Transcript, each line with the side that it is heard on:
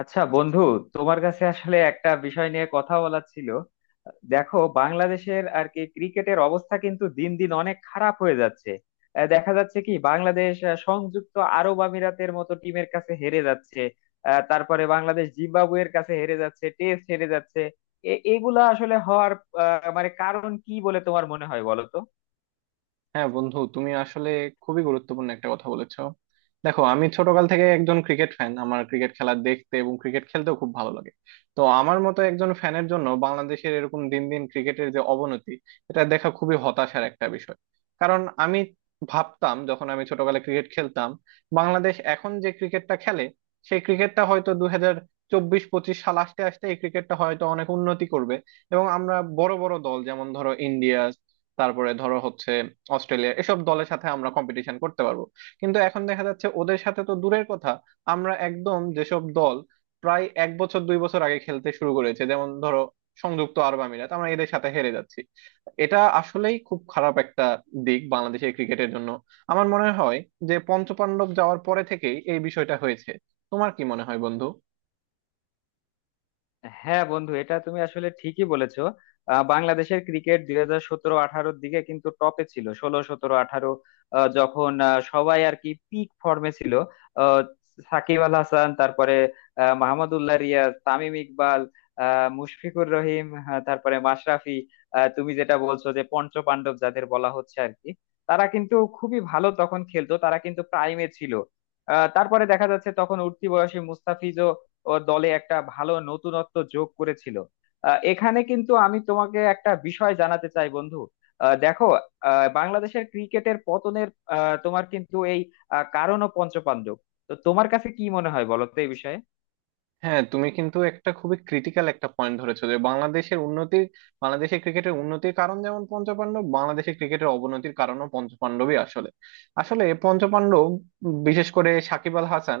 left: আচ্ছা বন্ধু, তোমার কাছে আসলে একটা বিষয় নিয়ে কথা বলার ছিল। দেখো, বাংলাদেশের আর কি ক্রিকেটের অবস্থা কিন্তু দিন দিন অনেক খারাপ হয়ে যাচ্ছে। দেখা যাচ্ছে কি বাংলাদেশ সংযুক্ত আরব আমিরাতের মতো টিমের কাছে হেরে যাচ্ছে। তারপরে বাংলাদেশ জিম্বাবুয়ের কাছে হেরে যাচ্ছে, টেস্ট হেরে যাচ্ছে। এগুলা আসলে হওয়ার মানে কারণ কি বলে তোমার মনে হয়, বলো তো?
right: হ্যাঁ বন্ধু, তুমি আসলে খুবই গুরুত্বপূর্ণ একটা কথা বলেছো। দেখো, আমি ছোটকাল থেকে একজন ক্রিকেট ফ্যান। আমার ক্রিকেট খেলা দেখতে এবং ক্রিকেট খেলতেও খুব ভালো লাগে। তো আমার মতো একজন ফ্যানের জন্য বাংলাদেশের এরকম দিন দিন ক্রিকেটের যে অবনতি, এটা দেখা খুবই হতাশার একটা বিষয়। কারণ আমি ভাবতাম যখন আমি ছোটকালে ক্রিকেট খেলতাম, বাংলাদেশ এখন যে ক্রিকেটটা খেলে সেই ক্রিকেটটা হয়তো 2024-25 সাল আসতে আসতে এই ক্রিকেটটা হয়তো অনেক উন্নতি করবে। এবং আমরা বড় বড় দল যেমন ধরো ইন্ডিয়া, তারপরে ধরো হচ্ছে অস্ট্রেলিয়া, এসব দলের সাথে আমরা কম্পিটিশন করতে পারবো। কিন্তু এখন দেখা যাচ্ছে ওদের সাথে তো দূরের কথা, আমরা একদম যেসব দল প্রায় এক বছর দুই বছর আগে খেলতে শুরু করেছে যেমন ধরো সংযুক্ত আরব আমিরাত, আমরা এদের সাথে হেরে যাচ্ছি। এটা আসলেই খুব খারাপ একটা দিক বাংলাদেশের ক্রিকেটের জন্য। আমার মনে হয় যে পঞ্চপাণ্ডব যাওয়ার পরে থেকেই এই বিষয়টা হয়েছে। তোমার কি মনে হয় বন্ধু?
left: হ্যাঁ বন্ধু, এটা তুমি আসলে ঠিকই বলেছো। বাংলাদেশের ক্রিকেট 2017-18'র দিকে কিন্তু টপে ছিল, 16, 17, 18, যখন সবাই আর কি পিক ফর্মে ছিল। আহ, সাকিব আল হাসান, তারপরে মাহমুদউল্লাহ রিয়াজ, তামিম ইকবাল, মুশফিকুর রহিম, হ্যাঁ, তারপরে মাশরাফি। তুমি যেটা বলছো যে পঞ্চপাণ্ডব যাদের বলা হচ্ছে আর কি, তারা কিন্তু খুবই ভালো তখন খেলতো, তারা কিন্তু প্রাইমে ছিল। তারপরে দেখা যাচ্ছে তখন উঠতি বয়সে মুস্তাফিজ ও দলে একটা ভালো নতুনত্ব যোগ করেছিল। এখানে কিন্তু আমি তোমাকে একটা বিষয় জানাতে চাই বন্ধু। দেখো, বাংলাদেশের ক্রিকেটের পতনের তোমার কিন্তু এই কারণ ও পঞ্চপাণ্ডব। তো তোমার কাছে কি মনে হয়, বলো তো এই বিষয়ে?
right: হ্যাঁ, তুমি কিন্তু একটা খুবই ক্রিটিক্যাল একটা পয়েন্ট ধরেছো যে বাংলাদেশের উন্নতির, বাংলাদেশের ক্রিকেটের উন্নতির কারণ যেমন পঞ্চপাণ্ডব, বাংলাদেশের ক্রিকেটের অবনতির কারণও পঞ্চপাণ্ডবই আসলে। আসলে পঞ্চপাণ্ডব, বিশেষ করে সাকিব আল হাসান,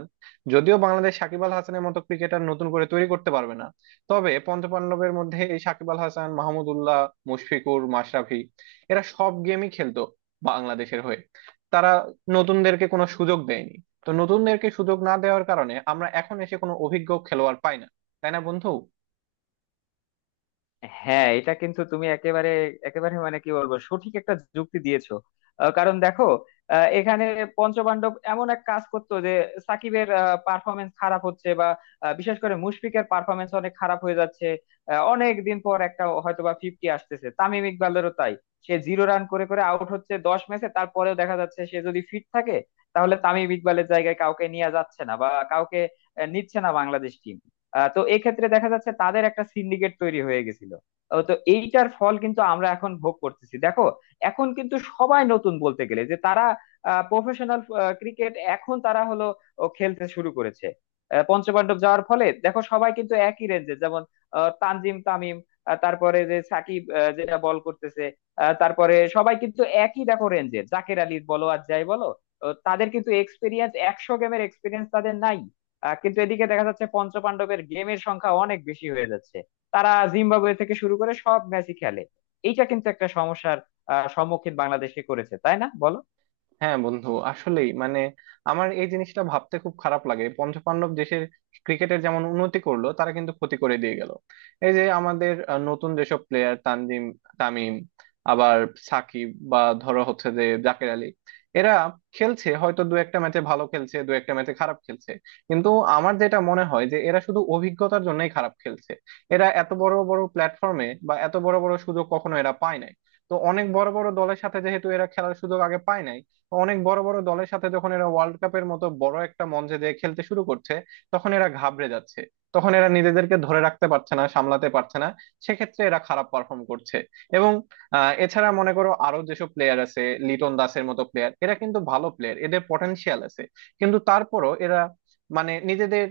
right: যদিও বাংলাদেশ সাকিব আল হাসানের মতো ক্রিকেটার নতুন করে তৈরি করতে পারবে না, তবে পঞ্চপাণ্ডবের মধ্যে এই সাকিব আল হাসান, মাহমুদউল্লাহ, মুশফিকুর, মাশরাফি, এরা সব গেমই খেলতো বাংলাদেশের হয়ে। তারা নতুনদেরকে কোনো সুযোগ দেয়নি। তো নতুনদেরকে সুযোগ না দেওয়ার কারণে আমরা এখন এসে কোনো অভিজ্ঞ খেলোয়াড় পাই না। তাই না বন্ধু?
left: হ্যাঁ, এটা কিন্তু তুমি একেবারে একেবারে মানে কি বলবো, সঠিক একটা যুক্তি দিয়েছো। কারণ দেখো, এখানে পঞ্চপাণ্ডব এমন এক কাজ করতো যে সাকিবের পারফরমেন্স খারাপ হচ্ছে, বা বিশেষ করে মুশফিকের পারফরমেন্স অনেক খারাপ হয়ে যাচ্ছে। অনেক দিন পর একটা হয়তোবা ফিফটি আসতেছে, তামিম ইকবালেরও তাই। সে জিরো রান করে করে আউট হচ্ছে 10 ম্যাচে, তারপরেও দেখা যাচ্ছে সে যদি ফিট থাকে তাহলে তামিম ইকবালের জায়গায় কাউকে নিয়ে যাচ্ছে না, বা কাউকে নিচ্ছে না বাংলাদেশ টিম। তো এক্ষেত্রে দেখা যাচ্ছে তাদের একটা সিন্ডিকেট তৈরি হয়ে গেছিল। ও তো এইটার ফল কিন্তু আমরা এখন ভোগ করতেছি। দেখো, এখন কিন্তু সবাই নতুন, বলতে গেলে যে তারা প্রফেশনাল ক্রিকেট এখন তারা হলো ও খেলতে শুরু করেছে। পঞ্চপাণ্ডব যাওয়ার ফলে দেখো সবাই কিন্তু একই রেঞ্জে, যেমন তানজিম তামিম, তারপরে যে সাকিব, যেটা বল করতেছে, তারপরে সবাই কিন্তু একই দেখো রেঞ্জে, জাকের আলী বলো আর যাই বলো। ও তাদের কিন্তু এক্সপিরিয়েন্স, 100 গেমের এক্সপিরিয়েন্স তাদের নাই। কিন্তু এদিকে দেখা যাচ্ছে পঞ্চপাণ্ডবের গেমের সংখ্যা অনেক বেশি হয়ে যাচ্ছে। তারা জিম্বাবুয়ে থেকে শুরু করে সব ম্যাচই খেলে। এইটা কিন্তু একটা সমস্যার সম্মুখীন বাংলাদেশকে করেছে, তাই না বলো?
right: হ্যাঁ বন্ধু, আসলেই মানে, আমার এই জিনিসটা ভাবতে খুব খারাপ লাগে। পঞ্চপাণ্ডব দেশের ক্রিকেটের যেমন উন্নতি করলো, তারা কিন্তু ক্ষতি করে দিয়ে গেল। এই যে আমাদের নতুন যেসব প্লেয়ার তানজিম তামিম, আবার সাকিব বা ধরো হচ্ছে যে জাকের আলী, এরা খেলছে, হয়তো দু একটা ম্যাচে ভালো খেলছে, দু একটা ম্যাচে খারাপ খেলছে। কিন্তু আমার যেটা মনে হয় যে এরা শুধু অভিজ্ঞতার জন্যই খারাপ খেলছে। এরা এত বড় বড় প্ল্যাটফর্মে বা এত বড় বড় সুযোগ কখনো এরা পায় নাই। তো অনেক বড় বড় দলের সাথে যেহেতু এরা খেলার সুযোগ আগে পায় নাই, অনেক বড় বড় দলের সাথে যখন এরা ওয়ার্ল্ড কাপের মতো বড় একটা মঞ্চে যেয়ে খেলতে শুরু করছে, তখন এরা ঘাবড়ে যাচ্ছে। তখন এরা নিজেদেরকে ধরে রাখতে পারছে না, সামলাতে পারছে না। সেক্ষেত্রে এরা খারাপ পারফর্ম করছে। এবং এছাড়া মনে করো আরো যেসব প্লেয়ার আছে, লিটন দাসের মতো প্লেয়ার, এরা কিন্তু ভালো প্লেয়ার, এদের পটেনশিয়াল আছে। কিন্তু তারপরও এরা মানে নিজেদের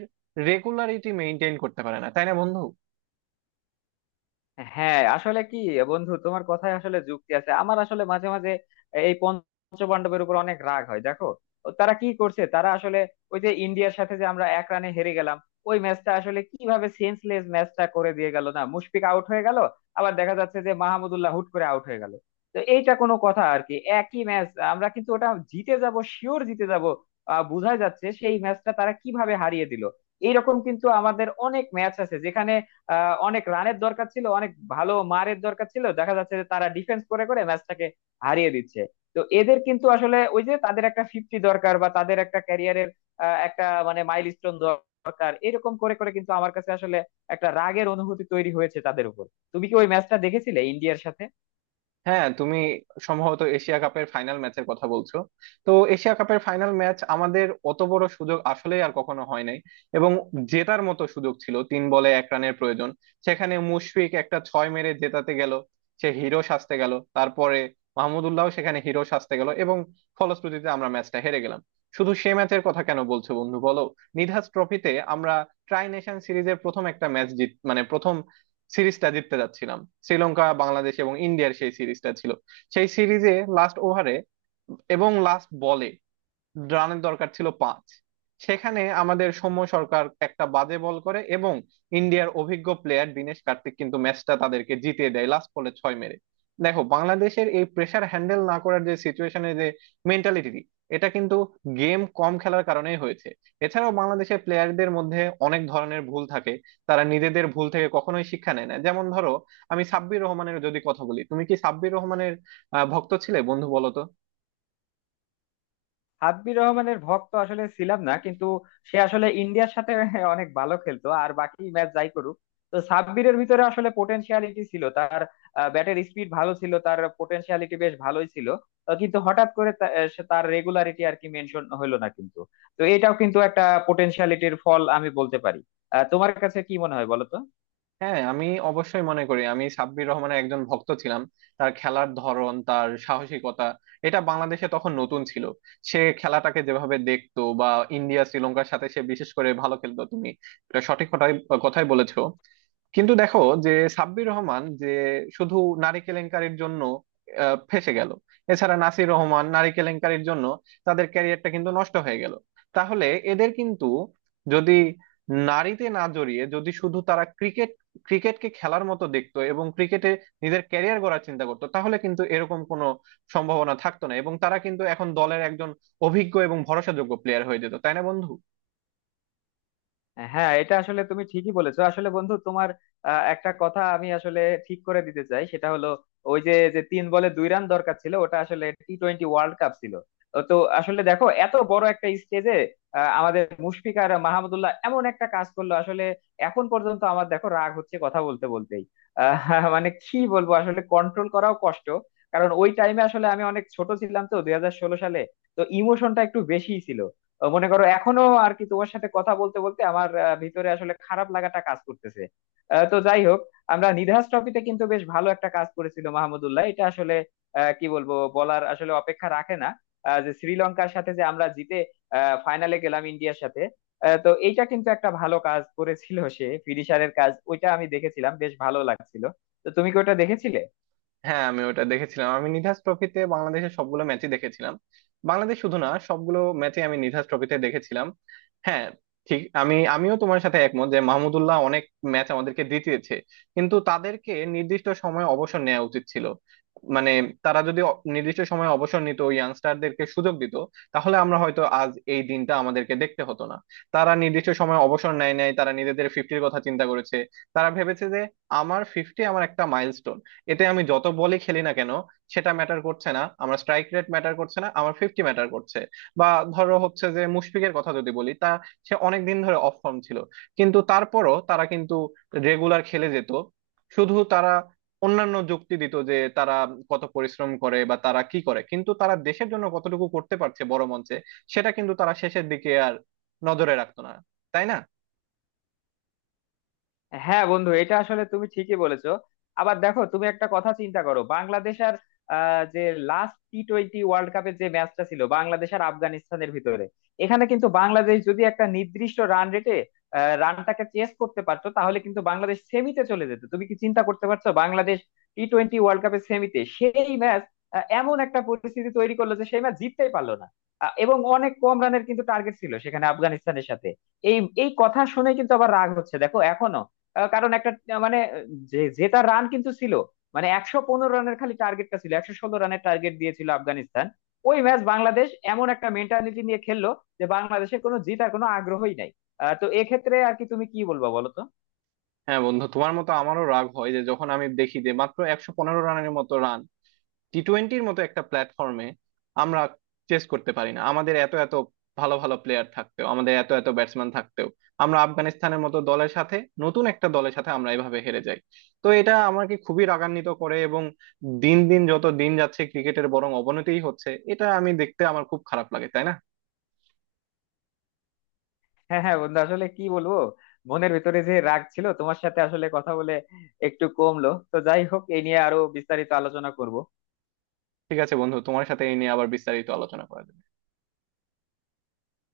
right: রেগুলারিটি মেনটেন করতে পারে না। তাই না বন্ধু?
left: হ্যাঁ, আসলে কি বন্ধু, তোমার কথায় আসলে যুক্তি আছে। আমার আসলে মাঝে মাঝে এই পঞ্চপাণ্ডবের উপর অনেক রাগ হয়। দেখো ও তারা কি করছে, তারা আসলে ওই যে ইন্ডিয়ার সাথে যে আমরা 1 রানে হেরে গেলাম, ওই ম্যাচটা আসলে কিভাবে সেন্সলেস ম্যাচটা করে দিয়ে গেল। না মুশফিক আউট হয়ে গেল, আবার দেখা যাচ্ছে যে মাহমুদুল্লাহ হুট করে আউট হয়ে গেল। তো এইটা কোনো কথা আর কি, একই ম্যাচ আমরা কিন্তু ওটা জিতে যাব, শিওর জিতে যাব। বোঝাই যাচ্ছে সেই ম্যাচটা তারা কিভাবে হারিয়ে দিল। এইরকম কিন্তু আমাদের অনেক ম্যাচ আছে যেখানে অনেক রানের দরকার ছিল, অনেক ভালো মারের দরকার ছিল, দেখা যাচ্ছে যে তারা ডিফেন্স করে করে ম্যাচটাকে হারিয়ে দিচ্ছে। তো এদের কিন্তু আসলে ওই যে তাদের একটা ফিফটি দরকার, বা তাদের একটা ক্যারিয়ারের একটা মানে মাইলস্টোন দরকার, এরকম করে করে কিন্তু আমার কাছে আসলে একটা রাগের অনুভূতি তৈরি হয়েছে তাদের উপর। তুমি কি ওই ম্যাচটা দেখেছিলে ইন্ডিয়ার সাথে?
right: হ্যাঁ, তুমি সম্ভবত এশিয়া কাপের ফাইনাল ম্যাচের কথা বলছো। তো এশিয়া কাপের ফাইনাল ম্যাচ, আমাদের অত বড় সুযোগ আসলে আর কখনো হয় নাই। এবং জেতার মতো সুযোগ ছিল, 3 বলে 1 রানের প্রয়োজন। সেখানে মুশফিক একটা ছয় মেরে জেতাতে গেল, সে হিরো সাজতে গেল। তারপরে মাহমুদুল্লাহ সেখানে হিরো সাজতে গেল এবং ফলশ্রুতিতে আমরা ম্যাচটা হেরে গেলাম। শুধু সে ম্যাচের কথা কেন বলছো বন্ধু, বলো। নিধাস ট্রফিতে আমরা ট্রাই নেশন সিরিজের প্রথম একটা ম্যাচ জিত মানে প্রথম সিরিজটা জিততে যাচ্ছিলাম। শ্রীলঙ্কা, বাংলাদেশ এবং ইন্ডিয়ার সেই সিরিজটা ছিল। সেই সিরিজে লাস্ট ওভারে এবং লাস্ট বলে রানের দরকার ছিল 5। সেখানে আমাদের সৌম্য সরকার একটা বাজে বল করে এবং ইন্ডিয়ার অভিজ্ঞ প্লেয়ার দিনেশ কার্তিক কিন্তু ম্যাচটা তাদেরকে জিতিয়ে দেয় লাস্ট বলে ছয় মেরে। দেখো, বাংলাদেশের এই প্রেসার হ্যান্ডেল না করার যে সিচুয়েশনে যে মেন্টালিটি, এটা কিন্তু গেম কম খেলার কারণেই হয়েছে। এছাড়াও বাংলাদেশের প্লেয়ারদের মধ্যে অনেক ধরনের ভুল থাকে। তারা নিজেদের ভুল থেকে কখনোই শিক্ষা নেয় না। যেমন ধরো, আমি সাব্বির রহমানের যদি কথা বলি, তুমি কি সাব্বির রহমানের ভক্ত ছিলে বন্ধু, বলো তো?
left: হাব্বির রহমানের ভক্ত আসলে ছিলাম না, কিন্তু সে আসলে ইন্ডিয়ার সাথে অনেক ভালো খেলতো আর বাকি ম্যাচ যাই করুক। তো সাব্বিরের ভিতরে আসলে পোটেনশিয়ালিটি ছিল, তার ব্যাটের স্পিড ভালো ছিল, তার পোটেনশিয়ালিটি বেশ ভালোই ছিল। কিন্তু হঠাৎ করে সে তার রেগুলারিটি আর কি মেনশন হলো না কিন্তু। তো এটাও কিন্তু একটা পোটেনশিয়ালিটির ফল আমি বলতে পারি। তোমার কাছে কি মনে হয় বলো তো?
right: হ্যাঁ, আমি অবশ্যই মনে করি আমি সাব্বির রহমানের একজন ভক্ত ছিলাম। তার খেলার ধরন, তার সাহসিকতা, এটা বাংলাদেশে তখন নতুন ছিল। সে খেলাটাকে যেভাবে দেখতো বা ইন্ডিয়া শ্রীলঙ্কার সাথে সে বিশেষ করে ভালো খেলতো, তুমি এটা সঠিক কথাই কথাই বলেছো। কিন্তু দেখো, যে সাব্বির রহমান যে শুধু নারী কেলেঙ্কারির জন্য ফেঁসে গেল, এছাড়া নাসির রহমান নারী কেলেঙ্কারির জন্য তাদের ক্যারিয়ারটা কিন্তু নষ্ট হয়ে গেল। তাহলে এদের কিন্তু যদি নারীতে না জড়িয়ে যদি শুধু তারা ক্রিকেট ক্রিকেটকে খেলার মতো দেখতো এবং ক্রিকেটে নিজের ক্যারিয়ার গড়ার চিন্তা করতো, তাহলে কিন্তু এরকম কোনো সম্ভাবনা থাকতো না এবং তারা কিন্তু এখন দলের একজন অভিজ্ঞ এবং ভরসাযোগ্য প্লেয়ার হয়ে যেত। তাই না বন্ধু?
left: হ্যাঁ, এটা আসলে তুমি ঠিকই বলেছো আসলে বন্ধু, তোমার একটা কথা আমি আসলে ঠিক করে দিতে চাই, সেটা হলো ওই যে যে 3 বলে 2 রান দরকার ছিল, ওটা আসলে টি টোয়েন্টি ওয়ার্ল্ড কাপ ছিল। তো তো আসলে দেখো এত বড় একটা স্টেজে আমাদের মুশফিক আর মাহমুদুল্লাহ এমন একটা কাজ করলো আসলে এখন পর্যন্ত আমার দেখো রাগ হচ্ছে কথা বলতে বলতেই। মানে কি বলবো আসলে, কন্ট্রোল করাও কষ্ট। কারণ ওই টাইমে আসলে আমি অনেক ছোট ছিলাম, তো 2016 সালে তো ইমোশনটা একটু বেশিই ছিল। মনে করো এখনো আর কি তোমার সাথে কথা বলতে বলতে আমার ভিতরে আসলে খারাপ লাগাটা কাজ করতেছে। তো যাই হোক, আমরা নিধাস ট্রফিতে কিন্তু বেশ ভালো একটা কাজ করেছিল মাহমুদুল্লাহ, এটা আসলে কি বলবো, বলার আসলে অপেক্ষা রাখে না, যে শ্রীলঙ্কার সাথে যে আমরা জিতে ফাইনালে গেলাম ইন্ডিয়ার সাথে। তো এইটা কিন্তু একটা ভালো কাজ করেছিল সে, ফিনিশারের কাজ। ওইটা আমি দেখেছিলাম, বেশ ভালো লাগছিল। তো তুমি কি ওটা দেখেছিলে?
right: হ্যাঁ আমি ওটা দেখেছিলাম। আমি নিধাস ট্রফিতে বাংলাদেশের সবগুলো ম্যাচই দেখেছিলাম। বাংলাদেশ শুধু না, সবগুলো ম্যাচই আমি নিধাস ট্রফিতে দেখেছিলাম। হ্যাঁ, ঠিক, আমিও তোমার সাথে একমত যে মাহমুদুল্লাহ অনেক ম্যাচ আমাদেরকে জিতিয়েছে। কিন্তু তাদেরকে নির্দিষ্ট সময়ে অবসর নেওয়া উচিত ছিল। মানে, তারা যদি নির্দিষ্ট সময়ে অবসর নিত, ইয়াংস্টারদেরকে সুযোগ দিত, তাহলে আমরা হয়তো আজ এই দিনটা আমাদেরকে দেখতে হতো না। তারা নির্দিষ্ট সময়ে অবসর নেয় নাই, তারা নিজেদের ফিফটির কথা চিন্তা করেছে। তারা ভেবেছে যে আমার ফিফটি আমার একটা মাইলস্টোন, এতে আমি যত বলই খেলি না কেন সেটা ম্যাটার করছে না, আমার স্ট্রাইক রেট ম্যাটার করছে না, আমার ফিফটি ম্যাটার করছে। বা ধরো হচ্ছে যে মুশফিকের কথা যদি বলি তা, সে অনেক দিন ধরে অফ ফর্ম ছিল, কিন্তু তারপরও তারা কিন্তু রেগুলার খেলে যেত। শুধু তারা অন্যান্য যুক্তি দিত যে তারা কত পরিশ্রম করে বা তারা কি করে, কিন্তু তারা দেশের জন্য কতটুকু করতে পারছে বড় মঞ্চে সেটা কিন্তু তারা শেষের দিকে আর নজরে রাখতো না। তাই না?
left: হ্যাঁ বন্ধু, এটা আসলে তুমি ঠিকই বলেছো। আবার দেখো, তুমি একটা কথা চিন্তা করো, বাংলাদেশ আর যে লাস্ট টি টোয়েন্টি ওয়ার্ল্ড কাপের যে ম্যাচটা ছিল বাংলাদেশ আর আফগানিস্তানের ভিতরে, এখানে কিন্তু বাংলাদেশ যদি একটা নির্দিষ্ট রান রেটে রানটাকে চেস করতে পারতো তাহলে কিন্তু বাংলাদেশ সেমিতে চলে যেত। তুমি কি চিন্তা করতে পারছো, বাংলাদেশ টি টোয়েন্টি ওয়ার্ল্ড কাপের সেমিতে! সেই ম্যাচ এমন একটা পরিস্থিতি তৈরি করলো যে সেই ম্যাচ জিততেই পারলো না। এবং অনেক কম রানের কিন্তু টার্গেট ছিল সেখানে আফগানিস্তানের সাথে। এই এই কথা শুনে কিন্তু আবার রাগ হচ্ছে দেখো এখনো। কারণ একটা মানে যে জেতা রান কিন্তু ছিল, মানে 115 রানের খালি টার্গেটটা ছিল, 116 রানের টার্গেট দিয়েছিল আফগানিস্তান। ওই ম্যাচ বাংলাদেশ এমন একটা মেন্টালিটি নিয়ে খেললো যে বাংলাদেশের কোনো জেতার কোনো আগ্রহই নাই। তো এক্ষেত্রে আর কি তুমি কি বলবা, বলো তো?
right: হ্যাঁ বন্ধু, তোমার মতো আমারও রাগ হয় যে যখন আমি দেখি যে মাত্র 115 রানের মতো রান টি টোয়েন্টির মতো একটা প্ল্যাটফর্মে আমরা চেস করতে পারি না, আমাদের এত এত ভালো ভালো প্লেয়ার থাকতেও, আমাদের এত এত ব্যাটসম্যান থাকতেও আমরা আফগানিস্তানের মতো দলের সাথে, নতুন একটা দলের সাথে আমরা এভাবে হেরে যাই। তো এটা আমাকে খুবই রাগান্বিত করে। এবং দিন দিন যত দিন যাচ্ছে ক্রিকেটের বরং অবনতিই হচ্ছে, এটা আমি দেখতে আমার খুব খারাপ লাগে। তাই না?
left: হ্যাঁ, হ্যাঁ বন্ধু, আসলে কি বলবো, মনের ভিতরে যে রাগ ছিল তোমার সাথে আসলে কথা বলে একটু কমলো। তো যাই হোক, এই নিয়ে আরো বিস্তারিত আলোচনা করব।
right: ঠিক আছে বন্ধু, তোমার সাথে এই নিয়ে আবার বিস্তারিত আলোচনা করা যাবে।